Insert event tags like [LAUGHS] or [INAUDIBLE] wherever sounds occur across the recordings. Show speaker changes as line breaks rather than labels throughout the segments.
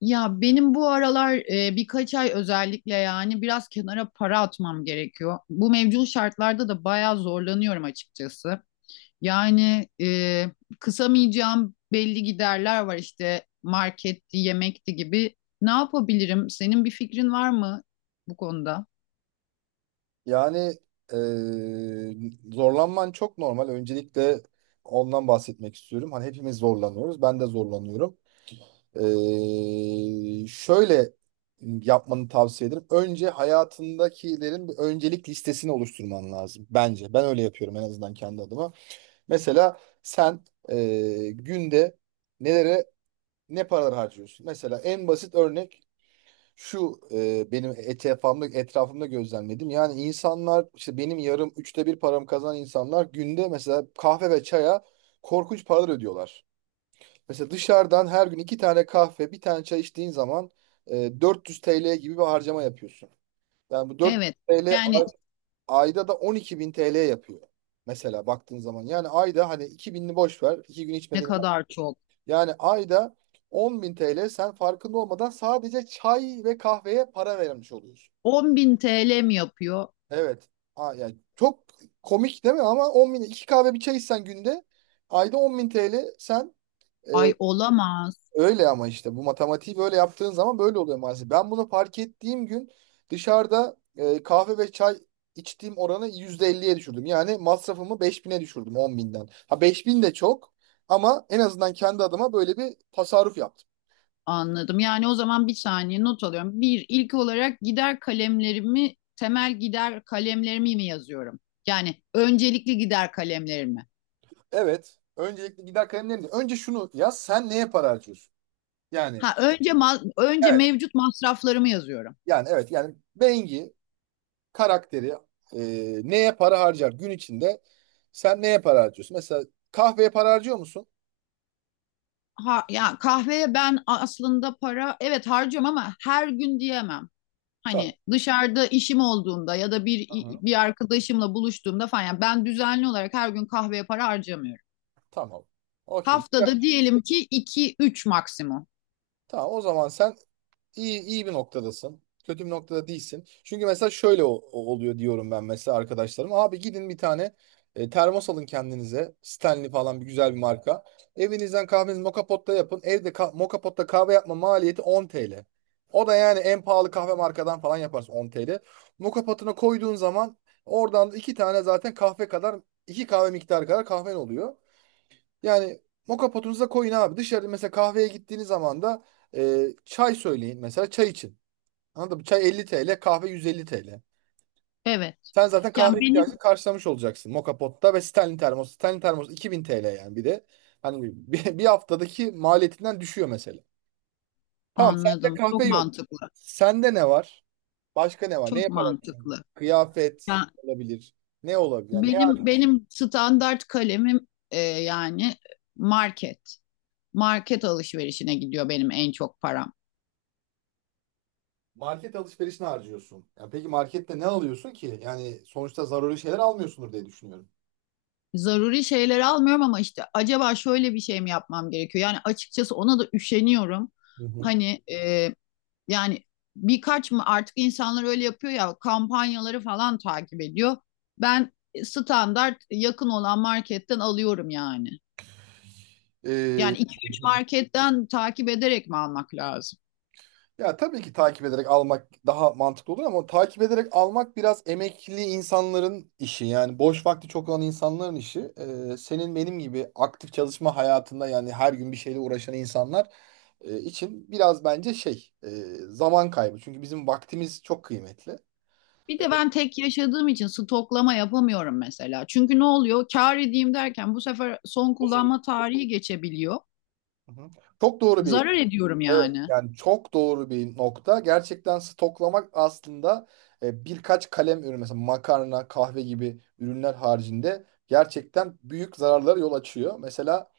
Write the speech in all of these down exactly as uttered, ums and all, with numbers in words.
Ya benim bu aralar e, birkaç ay özellikle yani biraz kenara para atmam gerekiyor. Bu mevcut şartlarda da bayağı zorlanıyorum açıkçası. Yani e, kısamayacağım belli giderler var işte marketti, yemekti gibi. Ne yapabilirim? Senin bir fikrin var mı bu konuda?
Yani eee, zorlanman çok normal. Öncelikle ondan bahsetmek istiyorum. Hani hepimiz zorlanıyoruz. Ben de zorlanıyorum. Eee, şöyle yapmanı tavsiye ederim. Önce hayatındakilerin bir öncelik listesini oluşturman lazım. Bence. Ben öyle yapıyorum en azından kendi adıma. Mesela sen eee, günde nelere ne paralar harcıyorsun? Mesela en basit örnek şu e, benim etrafımda, etrafımda gözlemledim. Yani insanlar işte benim yarım üçte bir paramı kazanan insanlar günde mesela kahve ve çaya korkunç paralar ödüyorlar. Mesela dışarıdan her gün iki tane kahve bir tane çay içtiğin zaman e, dört yüz T L gibi bir harcama yapıyorsun. Yani bu dört yüz
Evet.
T L
Yani
ay- ayda da on iki bin T L yapıyor. Mesela baktığın zaman yani ayda hani iki bininin boş ver iki gün
ne
içmeden
kadar çok?
yani ayda on bin T L sen farkında olmadan sadece çay ve kahveye para vermiş oluyorsun.
on bin T L mi yapıyor?
Evet. Aa, yani çok komik değil mi? Ama on bin, iki kahve bir çay içsen günde ayda on bin T L sen e,
Ay olamaz.
öyle ama işte bu matematiği böyle yaptığın zaman böyle oluyor maalesef. Ben bunu fark ettiğim gün dışarıda e, kahve ve çay içtiğim oranı yüzde elliye düşürdüm. Yani masrafımı beş bin'e düşürdüm on binden. Ha beş bin de çok ama en azından kendi adıma böyle bir tasarruf yaptım.
Anladım. Yani o zaman bir saniye not alıyorum. Bir, ilk olarak gider kalemlerimi, temel gider kalemlerimi mi yazıyorum? Yani öncelikli gider kalemlerimi.
Evet. Öncelikle gider kalemlerim. Önce şunu yaz. Sen neye para harcıyorsun? Yani.
Ha önce ma- önce
Evet.
mevcut masraflarımı yazıyorum.
Yani evet yani Bengi karakteri e, neye para harcar gün içinde sen neye para harcıyorsun? Mesela kahveye para harcıyor musun?
Ha ya kahveye ben aslında para evet harcıyorum ama her gün diyemem.
Tamam.
Hani dışarıda işim olduğunda ya da bir
Aha.
bir arkadaşımla buluştuğumda falan yani ben düzenli olarak her gün kahveye para harcamıyorum.
Tamam. Okey. Güzel.
Haftada diyelim ki iki üç maksimum.
Tamam o zaman sen İyi iyi bir noktadasın. Kötü bir noktada değilsin. Çünkü mesela şöyle o- o- oluyor diyorum ben mesela arkadaşlarım. Abi gidin bir tane e, termos alın kendinize. Stanley falan bir güzel bir marka. Evinizden kahvenizi moka potta yapın. Evde ka moka potta kahve yapma maliyeti on T L. O da yani en pahalı kahve markadan falan yaparsın on T L. Moka potuna koyduğun zaman oradan da iki tane zaten kahve kadar iki kahve miktarı kadar kahven oluyor. Yani moka potunuza koyun abi. Dışarı mesela kahveye gittiğiniz zaman da e, çay söyleyin mesela çay için. Anladın mı? Çay elli T L, kahve yüz elli T L.
Evet.
Sen zaten kahve
Yani benim
ihtiyacını karşılamış olacaksın moka potta ve Stanley termos. Stanley termos iki bin T L yani bir de. Hani bir, [LAUGHS] bir haftadaki maliyetinden düşüyor mesela. Tamam sende
anladım.
kahve
Çok
yok.
mantıklı.
Sende ne var? Başka ne var? Ne
Çok
yaparak?
mantıklı.
Kıyafet
Ya
olabilir. Ne olabilir? Yani
benim benim standart kalemim e, yani market. Market alışverişine gidiyor benim en çok param.
market alışverişine harcıyorsun. Ya peki markette ne alıyorsun ki? Yani sonuçta zaruri şeyler almıyorsundur diye düşünüyorum.
Zaruri şeyler almıyorum ama işte acaba şöyle bir şey mi yapmam gerekiyor? Yani açıkçası ona da üşeniyorum.
Hı hı.
Hani e, yani birkaç mı artık insanlar öyle yapıyor ya kampanyaları falan takip ediyor. Ben standart yakın olan marketten alıyorum yani.
Ee,
Yani iki üç marketten takip ederek mi almak lazım?
ya tabii ki takip ederek almak daha mantıklı olur ama takip ederek almak biraz emekli insanların işi. Yani boş vakti çok olan insanların işi. Ee, senin benim gibi aktif çalışma hayatında yani her gün bir şeyle uğraşan insanlar e, için biraz bence şey e, zaman kaybı. Çünkü bizim vaktimiz çok kıymetli.
Bir de ben tek yaşadığım için stoklama yapamıyorum mesela. Çünkü ne oluyor? Kâr edeyim derken bu sefer son
Uzun.
kullanma tarihi geçebiliyor.
Hı hı. Çok doğru bir
Zarar ediyorum
Evet,
yani.
yani çok doğru bir nokta. Gerçekten stoklamak aslında e, birkaç kalem ürün mesela makarna, kahve gibi ürünler haricinde gerçekten büyük zararlara yol açıyor. Mesela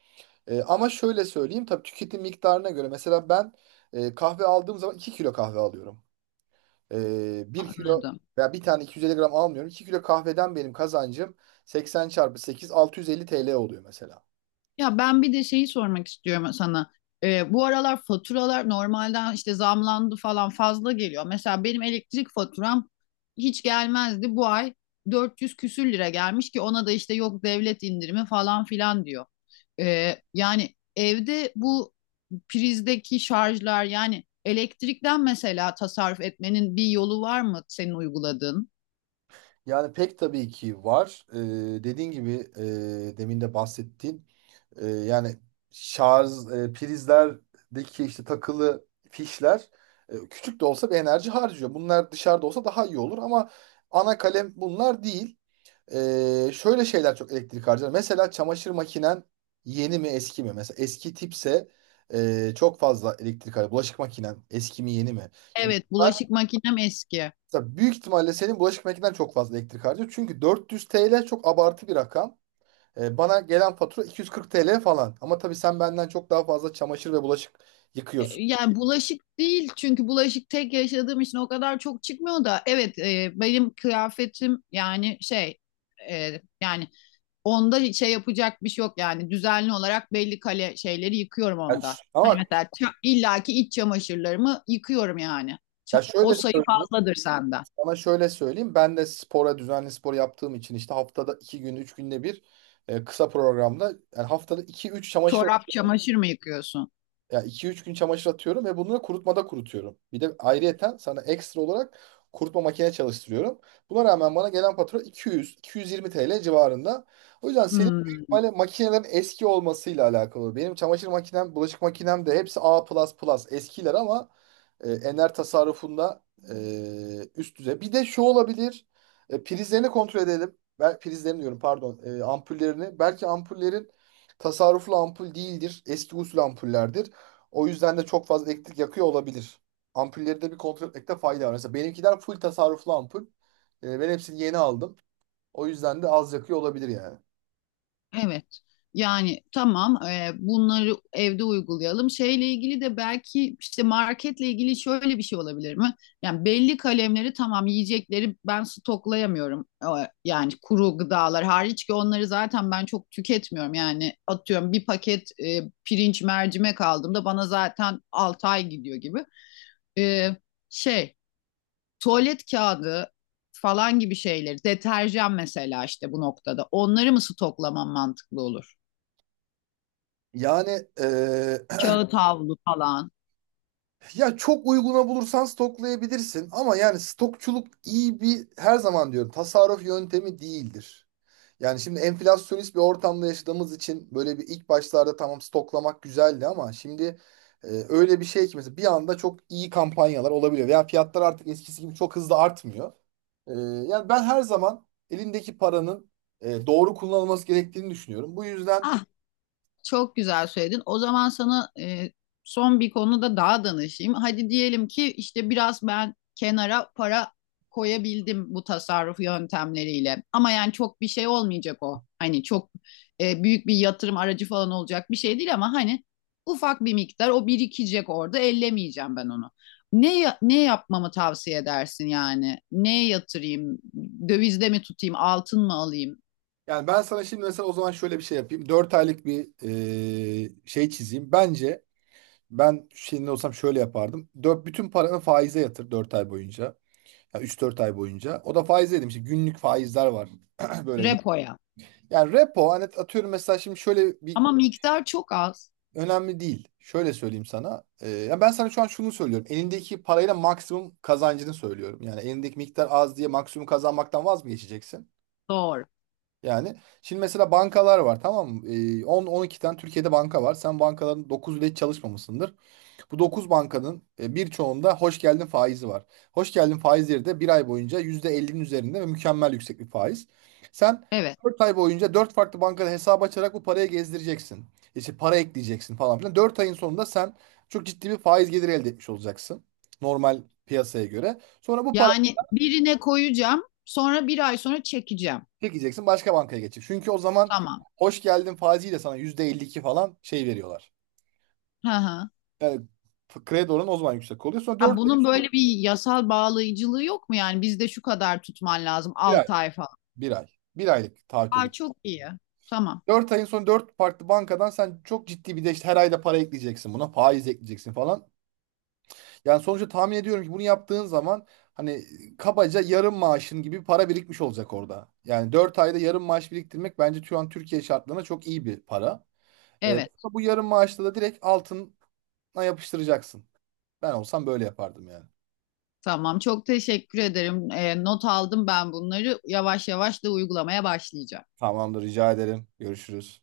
e, ama şöyle söyleyeyim tabii tüketim miktarına göre mesela ben e, kahve aldığım zaman iki kilo kahve alıyorum. E, bir kilo
Anladım.
veya bir tane iki yüz elli gram almıyorum. iki kilo kahveden benim kazancım seksen çarpı sekiz bin altı yüz elli T L oluyor mesela.
Ya ben bir de şeyi sormak istiyorum sana. Ee, bu aralar faturalar normalden işte zamlandı falan fazla geliyor. Mesela benim elektrik faturam hiç gelmezdi. Bu ay dört yüz küsür lira gelmiş ki ona da işte yok devlet indirimi falan filan diyor. Ee, yani evde bu prizdeki şarjlar yani elektrikten mesela tasarruf etmenin bir yolu var mı senin uyguladığın?
Yani pek tabii ki var. E, dediğin gibi e, demin de bahsettiğin E, yani şarj e, prizlerdeki işte takılı fişler e, küçük de olsa bir enerji harcıyor. Bunlar dışarıda olsa daha iyi olur ama ana kalem bunlar değil. E, şöyle şeyler çok elektrik harcar. Mesela çamaşır makinen yeni mi eski mi? Mesela eski tipse e, çok fazla elektrik harcar. Bulaşık makinen eski mi yeni mi? Şimdi
Evet,
bunlar
bulaşık makinem eski.
mesela büyük ihtimalle senin bulaşık makinen çok fazla elektrik harcıyor. Çünkü dört yüz T L çok abartı bir rakam. E, bana gelen fatura iki yüz kırk T L falan. Ama tabii sen benden çok daha fazla çamaşır ve bulaşık
E,
yıkıyorsun.
yani bulaşık değil çünkü bulaşık tek yaşadığım için o kadar çok çıkmıyor da evet, e, benim kıyafetim yani şey, e, yani onda hiç şey yapacak bir şey yok yani düzenli olarak belli kale şeyleri yıkıyorum
Ya
onda.
ş- ama
Hani
bak,
mesela ça- illaki iç çamaşırlarımı yıkıyorum yani.
ya
Ça-
şöyle
o sayı
söyleyeyim,
fazladır senden.
sana şöyle söyleyeyim. Ben de spora, düzenli spor yaptığım için işte haftada iki gün, üç günde bir e, kısa programda yani haftada iki, üç çamaşır
Çorap çamaşır mı yıkıyorsun?
ya iki üç gün çamaşır atıyorum ve bunları kurutmada kurutuyorum. Bir de ayrıyeten sana ekstra olarak kurutma makine çalıştırıyorum. Buna rağmen bana gelen fatura iki yüz iki yüz yirmi T L civarında. O yüzden senin büyük
Hmm.
ihtimalle makinelerin eski olmasıyla alakalı. Benim çamaşır makinem, bulaşık makinem de hepsi A++ eskiler ama e, ener tasarrufunda e, üst düzey. Bir de şu olabilir. E, prizlerini kontrol edelim. Ben prizlerini diyorum pardon. E, ampullerini. Belki ampullerin tasarruflu ampul değildir. Eski usul ampullerdir. O yüzden de çok fazla elektrik yakıyor olabilir. Ampulleri de bir kontrol etmekte fayda var. Mesela benimkiler full tasarruflu ampul. E, ben hepsini yeni aldım. O yüzden de az yakıyor olabilir yani.
Evet. Yani tamam, e, bunları evde uygulayalım. Şeyle ilgili de belki işte marketle ilgili şöyle bir şey olabilir mi? Yani belli kalemleri tamam yiyecekleri ben stoklayamıyorum. E, Yani kuru gıdalar hariç ki onları zaten ben çok tüketmiyorum. Yani atıyorum bir paket e, pirinç mercimek aldığımda bana zaten altı ay gidiyor gibi. E, şey tuvalet kağıdı falan gibi şeyleri deterjan mesela işte bu noktada onları mı stoklamam mantıklı olur?
Yani e,
Kağıt havlu falan.
ya çok uyguna bulursan stoklayabilirsin ama yani stokçuluk iyi bir her zaman diyorum tasarruf yöntemi değildir. Yani şimdi enflasyonist bir ortamda yaşadığımız için böyle bir ilk başlarda tamam stoklamak güzeldi ama şimdi e, öyle bir şey ki mesela bir anda çok iyi kampanyalar olabiliyor. Veya fiyatlar artık eskisi gibi çok hızlı artmıyor. E, yani ben her zaman elindeki paranın e, doğru kullanılması gerektiğini düşünüyorum. Bu yüzden
Ah, çok güzel söyledin. O zaman sana, e, son bir konuda daha danışayım. Hadi diyelim ki işte biraz ben kenara para koyabildim bu tasarruf yöntemleriyle. Ama yani çok bir şey olmayacak o. Hani çok e, büyük bir yatırım aracı falan olacak bir şey değil ama hani ufak bir miktar o birikecek orada. Ellemeyeceğim ben onu. Ne ya- ne yapmamı tavsiye edersin yani? Neye yatırayım? Dövizde mi tutayım? Altın mı alayım?
Yani ben sana şimdi mesela o zaman şöyle bir şey yapayım. Dört aylık bir e, şey çizeyim. Bence ben senin olsam şöyle yapardım. Dört, bütün paranı faize yatır dört ay boyunca. Yani üç dört ay boyunca. O da faize dedim. İşte günlük faizler var. [CLEARS THROAT] Böyle.
Repoya.
Yani repo hani atıyorum mesela şimdi şöyle bir
Ama miktar çok az.
önemli değil. Şöyle söyleyeyim sana. E, ya ben sana şu an şunu söylüyorum. Elindeki parayla maksimum kazancını söylüyorum. Yani elindeki miktar az diye maksimum kazanmaktan vaz mı geçeceksin?
Doğru.
Yani şimdi mesela bankalar var tamam mı? Ee, on on iki tane Türkiye'de banka var. Sen bankaların dokuzu hiç çalışmamışsındır. Bu dokuz bankanın e, birçoğunda hoş geldin faizi var. Hoş geldin faizleri de bir ay boyunca yüzde ellinin üzerinde ve mükemmel yüksek bir faiz. Sen
Evet.
dört ay boyunca dört farklı bankada hesap açarak bu parayı gezdireceksin. İşte para ekleyeceksin falan filan. Dört ayın sonunda sen çok ciddi bir faiz geliri elde etmiş olacaksın. Normal piyasaya göre. Sonra bu
Yani birine koyacağım, sonra bir ay sonra çekeceğim.
Çekeceksin başka bankaya geçecek. Çünkü o zaman
Tamam.
hoş geldin faiziyle sana yüzde elli iki falan şey veriyorlar.
Hı hı.
Yani f- kredi oranı o zaman yüksek oluyor. Sonra
Ha,
dört ayın
bunun
sonra
böyle bir yasal bağlayıcılığı yok mu? Yani bizde şu kadar tutman lazım
bir ay.
altı ay falan.
Bir ay. Bir aylık taahhüte
Aa,
gir.
çok iyi. Tamam.
Dört ayın sonra dört farklı bankadan sen çok ciddi bir de işte her ayda para ekleyeceksin buna. Faiz ekleyeceksin falan. Yani sonuçta tahmin ediyorum ki bunu yaptığın zaman hani kabaca yarım maaşın gibi bir para birikmiş olacak orada. Yani dört ayda yarım maaş biriktirmek bence şu an Türkiye şartlarına çok iyi bir para. Ee,
Evet.
bu yarım maaşla da direkt altına yapıştıracaksın. Ben olsam böyle yapardım yani.
Tamam. Çok teşekkür ederim. Ee, not aldım ben bunları. Yavaş yavaş da uygulamaya başlayacağım.
Tamamdır rica ederim. Görüşürüz.